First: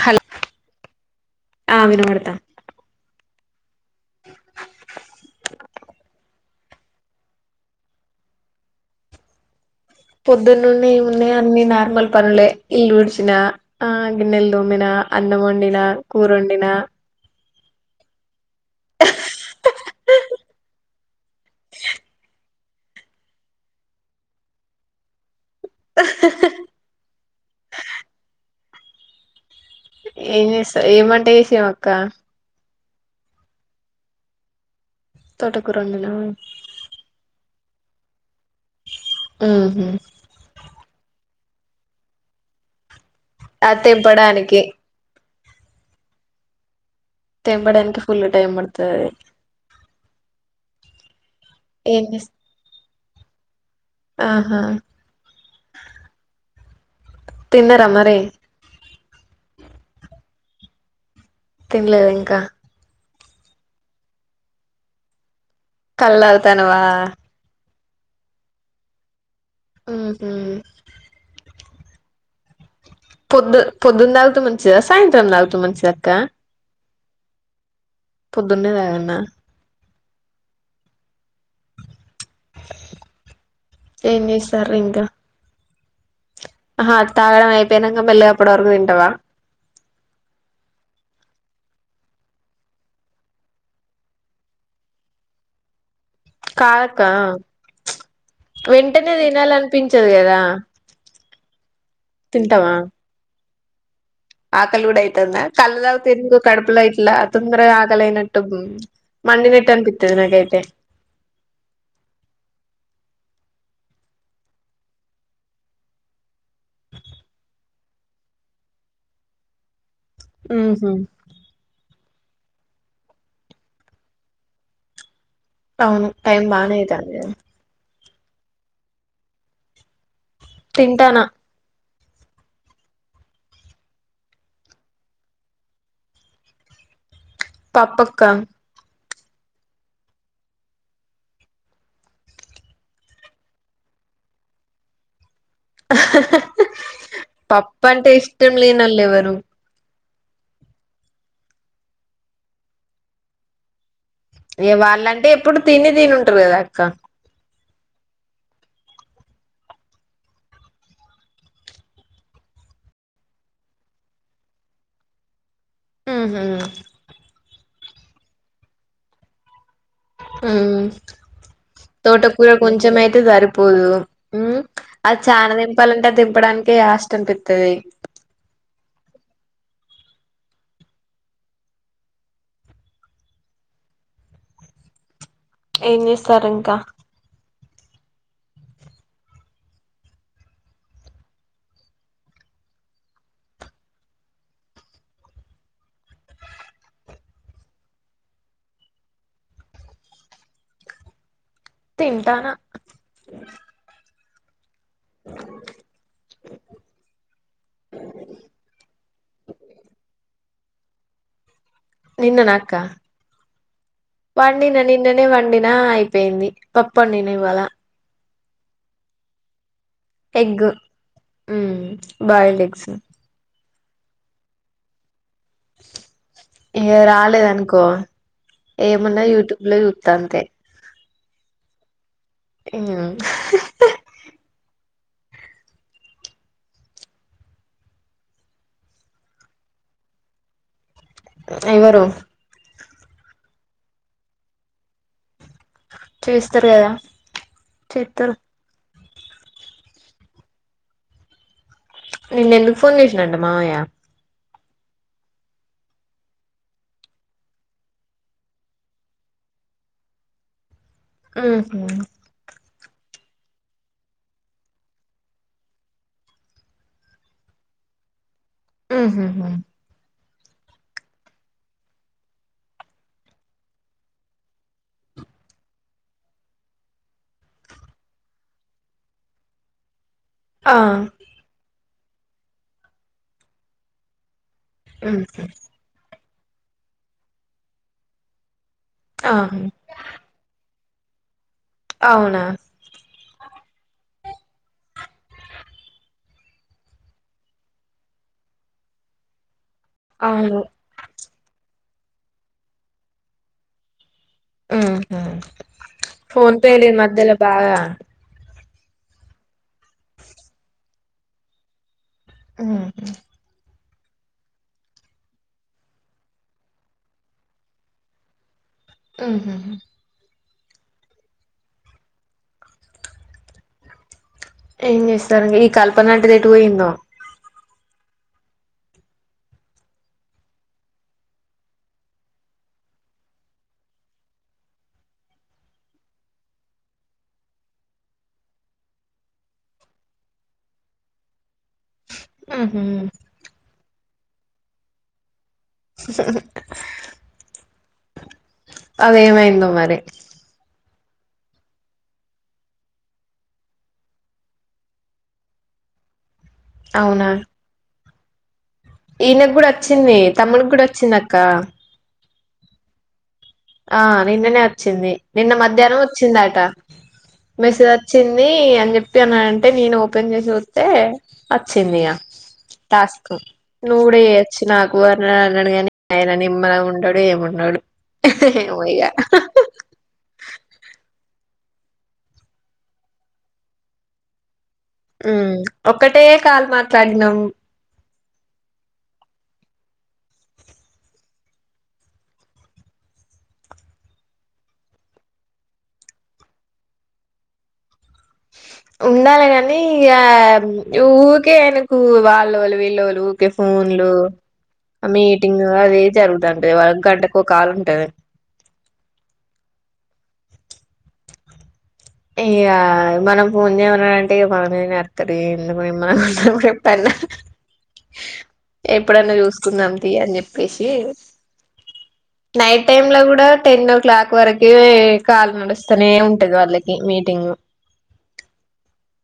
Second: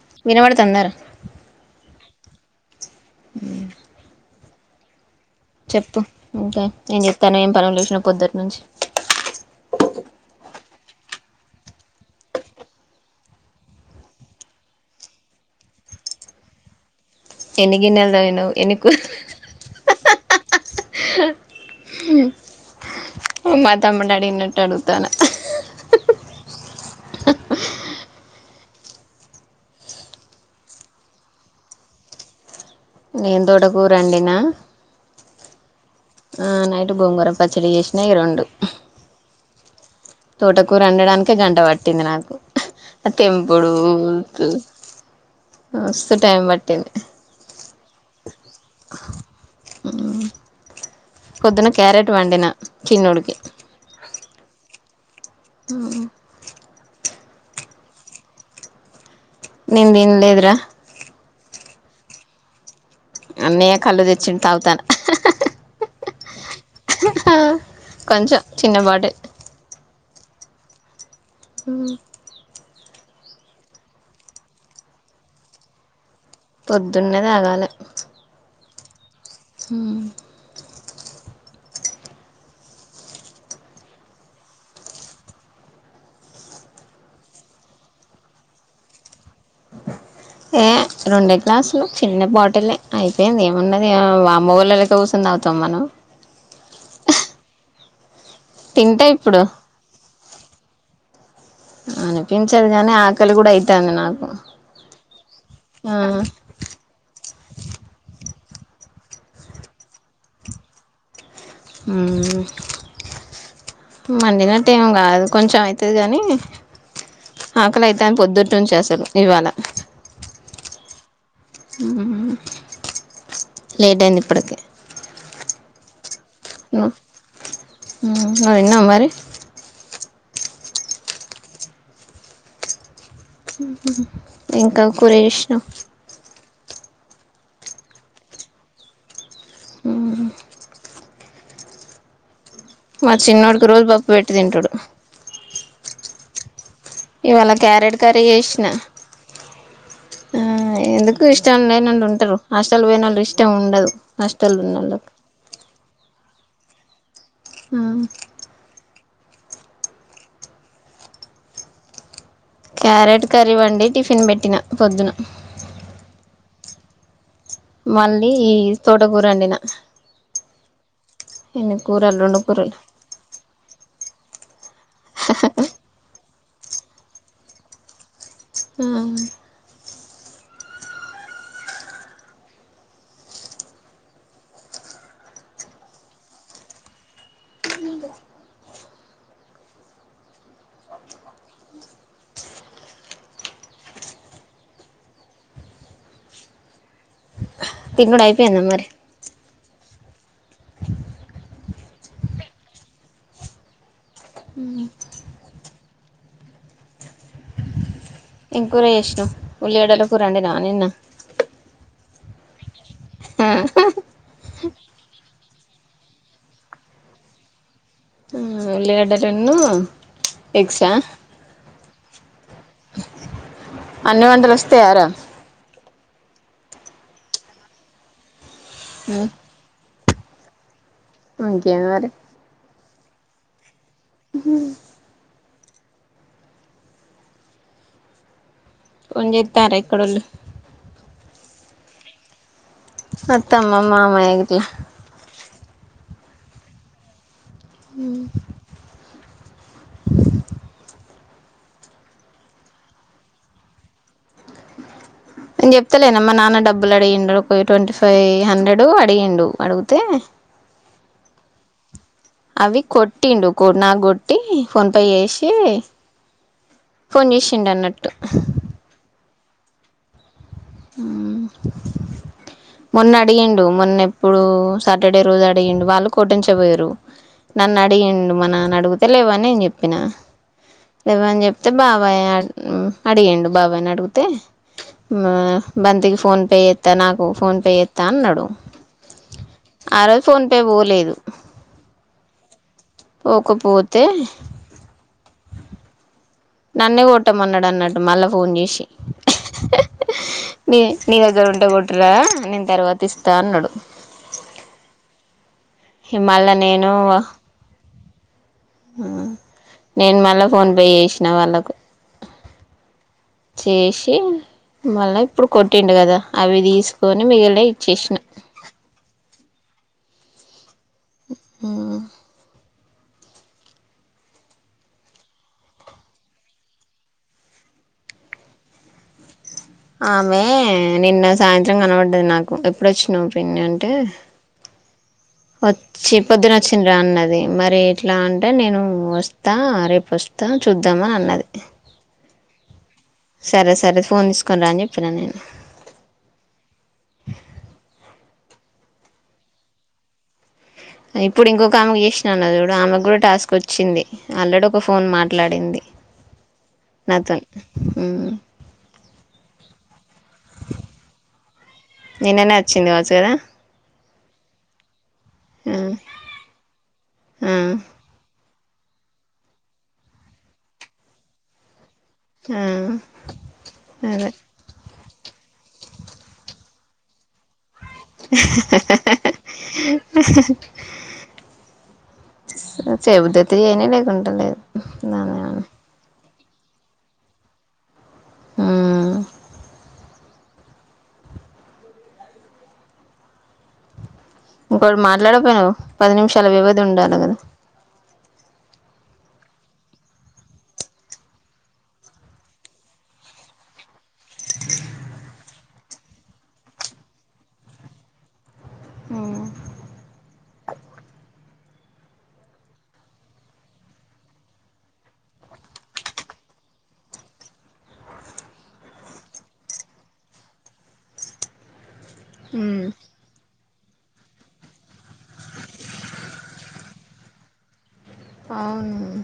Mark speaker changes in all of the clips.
Speaker 1: Hello
Speaker 2: వినబడుతంద రా
Speaker 1: ఆ వినబడతాంది
Speaker 2: ఉ చెప్పు ఇంకా నేను చెప్తాను ఏం పను చసిన పొద్దుటి నుంచి
Speaker 1: పొద్దునుండి ఉన్నాయి అన్ని నార్మల్ పనులే ఇల్లు ఉడిచిన ఆ గిన్నెలు దోమిన అన్నం వండినా కూర వండినా
Speaker 2: ఎన్ని గిన్నెలు తొమినవ్ మా తమ్ముని అడిగినట్టు అడుగుతున్న
Speaker 1: ఏం చేస్ ఏం వంట చేసావ్ అక్క
Speaker 2: నేను దొట కూర వండిన
Speaker 1: తోట
Speaker 2: ఆ నైటు గోంగూర పచ్చడి చేసినా ఈ రెండు
Speaker 1: హ్మ్ హు
Speaker 2: తోటకూర అండడానికే గంట పట్టింది నాకు అ తెంపుడు
Speaker 1: అది తెంపడానికి
Speaker 2: మస్తు టైం పట్టింది
Speaker 1: తెేంపడానికి ఫుల్ టైమ్ పడుతది అది
Speaker 2: పొద్దున్న క్యారెట్ వండిన చిన్నోడికి
Speaker 1: ఆహా
Speaker 2: హ్మ్ హు
Speaker 1: తిన్నరా మరి
Speaker 2: నేన్ దిన్లేదు రా
Speaker 1: తినలేదు ఇంకా
Speaker 2: అన్నయ్య కళ్ళు తెచ్చి తాగుతాను
Speaker 1: కళ్ళ తనవ
Speaker 2: కొంచెం చిన్నబాటే
Speaker 1: హ్మ్ హూ
Speaker 2: అ
Speaker 1: పొద్దు పొద్దున్న తాగుత మంచిదా సాయంత్రం తాగుత మంచిద అక్క
Speaker 2: పొద్దున్నే తాగాలే
Speaker 1: ద్దున్నే తాగన్న
Speaker 2: హ్మ్
Speaker 1: ఏం చేసినారు ఇంకా ఆహా తాగాడం అయిపోయినంకా మెల్లగా అప్పుడు వర్కు తింటవా
Speaker 2: ఏ రెండే గ్లాసు లే చిన్న బాటిల్ లే అయిపోయింది, ఏమున్నది అమ్మ వోళ్ళ లెక్క కూసోని తాగుతామ మనం
Speaker 1: కాద్ అక్కా
Speaker 2: తింటా
Speaker 1: వెంటనే
Speaker 2: ఇప్పుడు
Speaker 1: తినాల అనిపించదు కదా అ
Speaker 2: అనిపించదు గానీ ఆకలి కూడా అయి తంది నాక్
Speaker 1: ఆకలి కూడ అయితంద కళ్ దాగుతాయి ఎందుకో కడుపులా యిట్లా తొందర గా ఆకలి అయినట్టు బు న్ మండి నట్టు అనిపిత్తది నాకైతే
Speaker 2: హుమ్ మండినట్టు ఏం కాదు కొంచెం అయితది, కానీ ఆకలి అయితన్ పొద్దుట్ నుంచి అసల్ ఇవాళ
Speaker 1: హ్మ్ హు
Speaker 2: లేట్ అయింది ఇప్పడ్ కే
Speaker 1: అవును టైమ్ బానే అయితాందే
Speaker 2: హ్మ్ నువ్ తిన్నావా మరి
Speaker 1: తింటానా
Speaker 2: ఇంకా ఆ కూర చేసినావ్
Speaker 1: పప్పుక్కా
Speaker 2: మా చిన్నోడ్ కి రోజు పప్పు పెట్టు తింటడు
Speaker 1: అ
Speaker 2: ఇవాళ క్యారెట్ కర్రీ చేసిన
Speaker 1: లేనోళ్ళు ఎవరు
Speaker 2: ఆ ఎందు క్ కు ఇష్టం లేనోళ్ళు ఉంటారు హష్టల్ పోయినోళ్ళు ఇష్టం ఉండదు హాస్టల్
Speaker 1: ఏ
Speaker 2: ఉన్నోళ్ళకి
Speaker 1: వాళ్ళంటే ఎప్పుడు తిని తినున్ రు కాదక్కా
Speaker 2: ఆ క్యారెట్ కర్రీ వండి టిఫిన్ పెట్టినా పొద్దున
Speaker 1: హూ హా
Speaker 2: మళ్ళీ ఈ తోట కూరండిన
Speaker 1: ఉమ్
Speaker 2: కూరలు రెండు
Speaker 1: తోటకూర
Speaker 2: కూరలు
Speaker 1: కొంచెం అయితే సరిపోదు, హ్మ్ అది చాన దెంపాలంటే దింపడాన్ కే హస్ట్ అనిపిత్తది
Speaker 2: మ్మ్
Speaker 1: ఏం చేస్తార్ ఇంకా
Speaker 2: తినూడ్ అయిపోయిందా మరి
Speaker 1: తింటానా
Speaker 2: ఏం కూర చేసినవ్ ఉల్లగడ్డల కూరండి దానీన్న
Speaker 1: నిన్న నాక
Speaker 2: ఆహ్
Speaker 1: పండిన నిన్ననే వండిన అయిపోయింది పప్పండిన ఇవాళ
Speaker 2: [inaudible]
Speaker 1: ఎగ్
Speaker 2: ఎగ్స్ ఆ
Speaker 1: బయెల్ ఎగ్స్
Speaker 2: అన్ని వంటలు వస్తయార
Speaker 1: ఇంక రాలేదానుకో ఏమన్న యూట్యూబ్ లో దంతే
Speaker 2: ఇంకేమి మరి
Speaker 1: అ హ్ హ్
Speaker 2: ఉహ ఫోన్ చేత్తార ఇక్కడోళ్ళు
Speaker 1: ఎవ్వరు
Speaker 2: అత్త అమ్మమ్మ మా మామయ్య ఏంటి
Speaker 1: చేస్తార్ కదా
Speaker 2: అ
Speaker 1: చేత్తరు నిన్న ఎందుకు ఫోన్ చేసిండంట మావయ్య
Speaker 2: నే న్ చెప్తలేనామ్ మా నాన్న డబ్బులు అడిగిండు ట్వంటీ ఫైవ్ హండ్రెడు అడిగిండు అడిగితే
Speaker 1: ఆహ
Speaker 2: అవి కొట్టిండు నాకు కొట్టి ఫోన్ పే చేసి ఫోన్ చేసిండు అన్నట్టు
Speaker 1: ఉహు
Speaker 2: మొన్న అడిగిండు మొన్నప్పుడు సాటర్డే రోజు అడిగిండు వాళ్ళు కొట్టెంచబయరు నన్ను అడిగిండు మా నాన్న అడిగితే లేవని నేను చెప్పిన
Speaker 1: ఆ
Speaker 2: లేవ్వని చెప్తే బాబయ్ యాడికి అడిగిండు బాబాయిని అడుగితే
Speaker 1: ఉమ్
Speaker 2: అందుకి ఫోన్ పే చేస్త నాకు ఫోన్ పే చేస్తా అన్నాడు
Speaker 1: ఆ
Speaker 2: ఆ రోజ్ ఫోన్ పే పోలే లేదు
Speaker 1: అవున
Speaker 2: ఒకపోతే నన్నే కొట్టమన్నడు అన్నట్టు మళ్ళా ఫోన్ చేసి
Speaker 1: అవును
Speaker 2: ని నీ దగ్గరుంటె కూ అట్లా నేను తర్వాత ఇస్తా అన్నడు
Speaker 1: ఉహూ
Speaker 2: మళ్ళా
Speaker 1: ఫోన్ పే లె
Speaker 2: నేను
Speaker 1: మధ్యలో బాగా
Speaker 2: నేను మళ్ళ ఫోన్ పే చేసినా వాళ్ళకు
Speaker 1: మ్
Speaker 2: చేసి మళ్ళా ఇప్పుడు కొట్టిండు కదా అవి తీస్కొని మిగిలనివి ఇచ్చేసిన
Speaker 1: ఊహు
Speaker 2: ఉ
Speaker 1: ఏం చేస్తారు ఈ కల్పన ఆంటీ ఎటు పోయిందో
Speaker 2: ఆమే నిన్న సాయంత్రం కనబడ్డది నాకు ఎప్పుడోచ్చినావ్ పిన్ని అంటే వచ్చి పొద్దున వచ్చిం రా అన్నది మరి ఎట్లా అంటే నేను వస్తా రేపు వస్తా చూద్దామ్ అని అన్నది
Speaker 1: హ్మ్ హు
Speaker 2: సరే సరే ఫోన్ తీసుకుని రా అని చెప్పినాను నేను
Speaker 1: అది ఎమైందో మరి
Speaker 2: ఇప్పుడు ఇంకొక ఆమెకు చేసినా అన్న చూడు ఆమెకు కూడా టాస్క్ వచ్చింది ఆల్రెడీ ఒక ఫోన్ మాట్లాడింది
Speaker 1: అవునా
Speaker 2: నాతో హ్మ్
Speaker 1: ఈయనకు కూడా వచ్చింది తమ్ముడుకి కూడా వచ్చింది అక్క
Speaker 2: నిన్ననే వచ్చింది కావచ్చు కదా
Speaker 1: ఆ నిన్ననే వచ్చింది నిన్న
Speaker 2: ఆ,
Speaker 1: మధ్యాహ్నం వచ్చిందీఅట
Speaker 2: ఆ,
Speaker 1: మెసేజ్ వచ్చింది ని అనీ చెప్పి అంటే నేను ఓపెన్ చూస్తే అచ్ కిన్వ్య
Speaker 2: ఆ,
Speaker 1: టాస్క్ నువ్వు కూడా
Speaker 2: అదే
Speaker 1: చేయచ్చు నా ఎక్కువ వరనడు గాని ఆయన నిమ్మళంగా ఉన్నటాడు ఏమిన్నాడు ఏమో ఇగ
Speaker 2: చెబితే తి అని లేకుంటే లేదు దాని
Speaker 1: హ్మ్
Speaker 2: అని.
Speaker 1: ఒకటే కాలు మాట్లాడినాం
Speaker 2: హ్మ్ ఇంకోటి మాట్లాడకపోయినావు పది నిమిషాల వ్యవధి ఉండాలి కదా
Speaker 1: ఉండాలి కానీ య ఊరికే ఆయనకు వాల్లొలు విల్లొలు ఊరికే ఫోన్లు మీటింగ్ అదే జరుగుతటది వా గంటకు ఒక కాలు ఉంటది
Speaker 2: హ్మ్
Speaker 1: ఇయ మనం ఫోన్ చేయమనంటే మన మీదనే అరుతాడు ఎందుకు నిమ్మళంగా [unintelligible] ఎప్పుడన్నా చూసుకుందాం తి అని చెప్పేసి నైట్
Speaker 2: మ్మ్.
Speaker 1: టైమ్ లా కూడా టెన్ ఓ క్లాక్ వరకే కాల్ నడుస్తూనే ఉంటది వాళ్ళ మీటింగు
Speaker 2: అవును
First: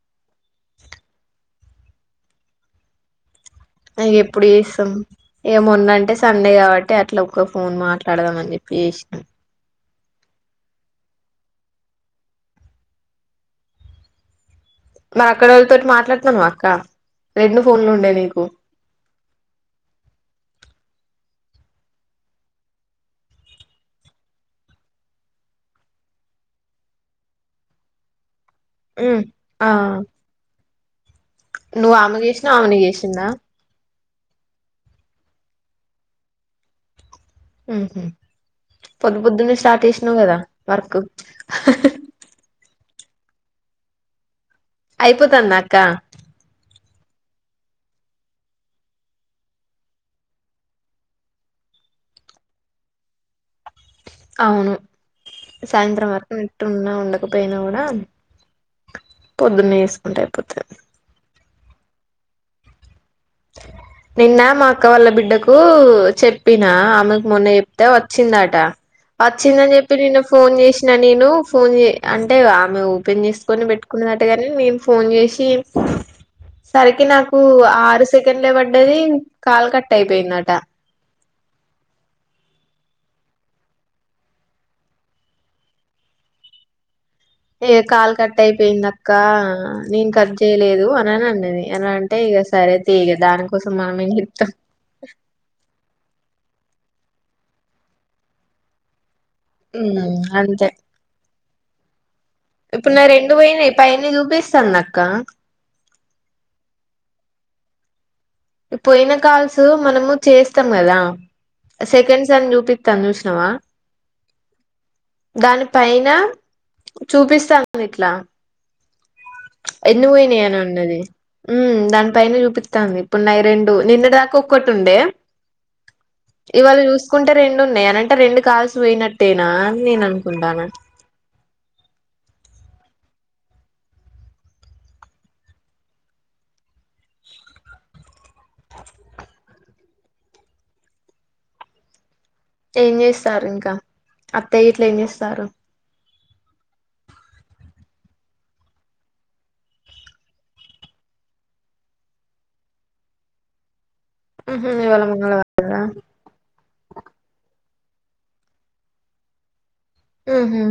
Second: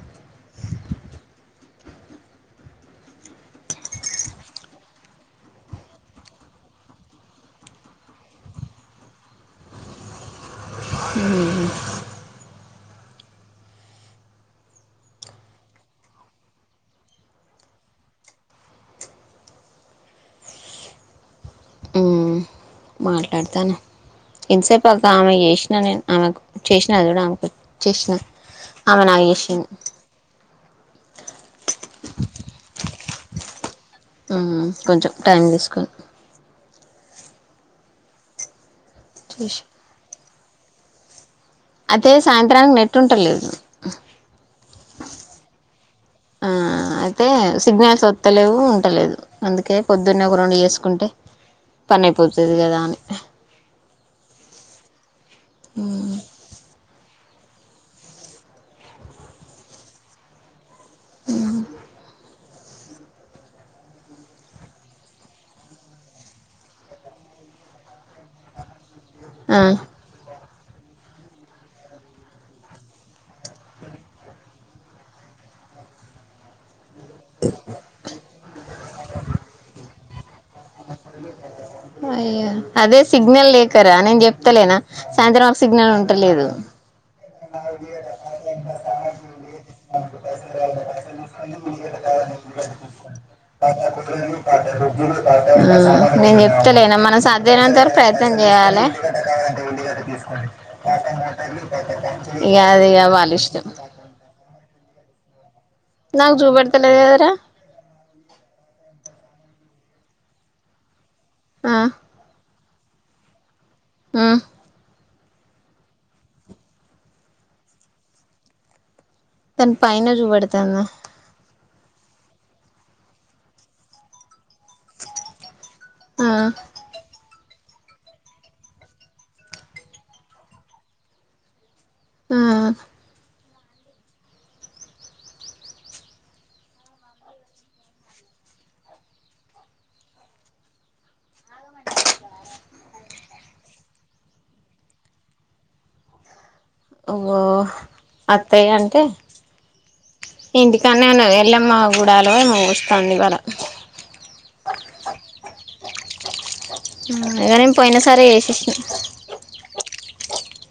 Speaker 1: ఇక ఎప్పుడు చేస్తాం య మొన్నంటే సండే కాబట్టి అట్లా ఒక్క ఫోన్ మాట్లాడదాం అని చెప్పి చేసానం
Speaker 2: హ్మ్
Speaker 1: మ అక్కడ వాళ్ళతోటి మాట్లాడుతాను అక్క రెండు ఫోన్లు ఉండే నీకు
Speaker 2: హ్మ్ మాట్లాడతాను ఎంతసేపు అక్క ఆమె చేసినా నేను ఆమెకు చేసినా కూడా ఆమెకు చేసినా
Speaker 1: హ్మ్ ఆ నువ్వు ఆమెకు చేసినవు ఆమె నీకు చేసి తిన్న
Speaker 2: హ్మ్ కొంచెం టైం తీసుకొని
Speaker 1: హ్మ్ హు పొద్దు పొద్దున్నే సార్ట్ చేసినావు కదా వర్క్
Speaker 2: అతే సాయంత్రాన్కి నెట్ టుంటలేదు అహ
Speaker 1: అయిపోతుంది అక్క
Speaker 2: అయితే సిగ్నల్స్ ఒత్తలేవు ఉండలేదు అందుకే పొద్దున్నే ఒక రౌండు చేసుకుంటే పని అయిపోతుంది కదా అని
Speaker 1: అవును సాయంత్రం వరకు ఉంటున ఉండక ప్పొయిన గూడా పొద్దున్నే జేస్కుంటే అయిపోతది నిన్న మా అక్క వాళ్ళ బిడ్డకు చెప్పినా ఆమెకు మొన్న చెప్తే వచ్చిందాట
Speaker 2: ఆ
Speaker 1: వచ్చైదన్ జెప్పి న్నిన్న ఫోన్ చేశిన నేను ఫోన్ చే అంటే ఆమె ఓపెన్ చేసుకొని పెట్టుకున్నదటగని నేను ఫోన్ జేశి సరికి నాకు ఆరు సెకండ్లే పడ్డది కాలు కట్ అయి పోయిందట
Speaker 2: అయ్యా అదే సిగ్నల్ లేకరా నేను చెప్తలేనా సాయంత్రం మాకు సిగ్నల్ ఉంటలేదు ఆ
Speaker 1: ఏ కాల్ కట్ అయిపోయింది అక్క నేను కట్ చేయలేదు అని అని అన్నది అని అంటే ఇక సరే తీ ఇక దానికోసం మనం ఏం చెప్తాం
Speaker 2: నెన్ జెప్త లేనా మనం సాధైనంతరకు ప్రయత్నం చేయాలి డైలీ కద
Speaker 1: ఉమ్
Speaker 2: తీసుకోండి
Speaker 1: అంతే
Speaker 2: అదిా
Speaker 1: ఇప్పుడు నా రెండు పోయినయి పైని చూపిస్తాంది అక్క
Speaker 2: నాకు జూపెడ్తలేదు కదరా
Speaker 1: పోయిన కాల్స్ మనము చేస్తాం కదా
Speaker 2: ఆ
Speaker 1: సెకండ్ సన్ జూపి తాందూశ్నవా
Speaker 2: ఉం
Speaker 1: దాని పైన చూపిస్తాను ఇట్లా
Speaker 2: దాని
Speaker 1: ఎన్ని
Speaker 2: పైన చూపెడతాంది
Speaker 1: వోయిననున్నది ఉమ్ దాని పైన చూపిత్తాంది ప్పున్నాయి రెండు నిన్నడ్ దాకా ఒక్కటి ఉండే
Speaker 2: ఆ
Speaker 1: ఇవాళ చూసుకుంటే రెండు ఉన్నయి అనంటే రెండు కాల్సు పోయినట్టేనా అని నేను అనుకుంటాన
Speaker 2: ఆ
Speaker 1: ఏం చేస్తారు ఇంకా అత్తయ్యట్లు ఏం చేస్తారు
Speaker 2: ఓ అత్తయ్య అంటే ఇంటికన్నే ఉనది ఎళ్ళమ్మ గుడాలో ఏమో వోస్తాంది ఇవాల
Speaker 1: మ్హ్ ఇవాల మంగళ వారం ఆ
Speaker 2: పోయిన సారే ఏషేషినా
Speaker 1: ఉహు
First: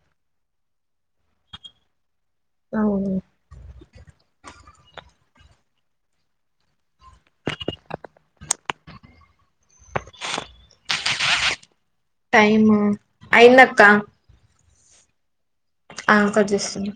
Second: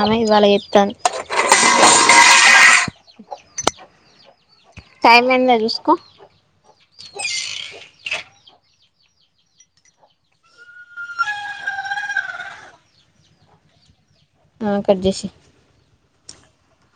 Speaker 2: ఆమె ఇవాళ చేత్తాంద్
Speaker 1: అవును
Speaker 2: టైం ఎండ చూసుకో
Speaker 1: టైమ్ అయ్యిందక్క
Speaker 2: ఆ కట్ జేషే
Speaker 1: ఆ కట్ చేస్తున్నా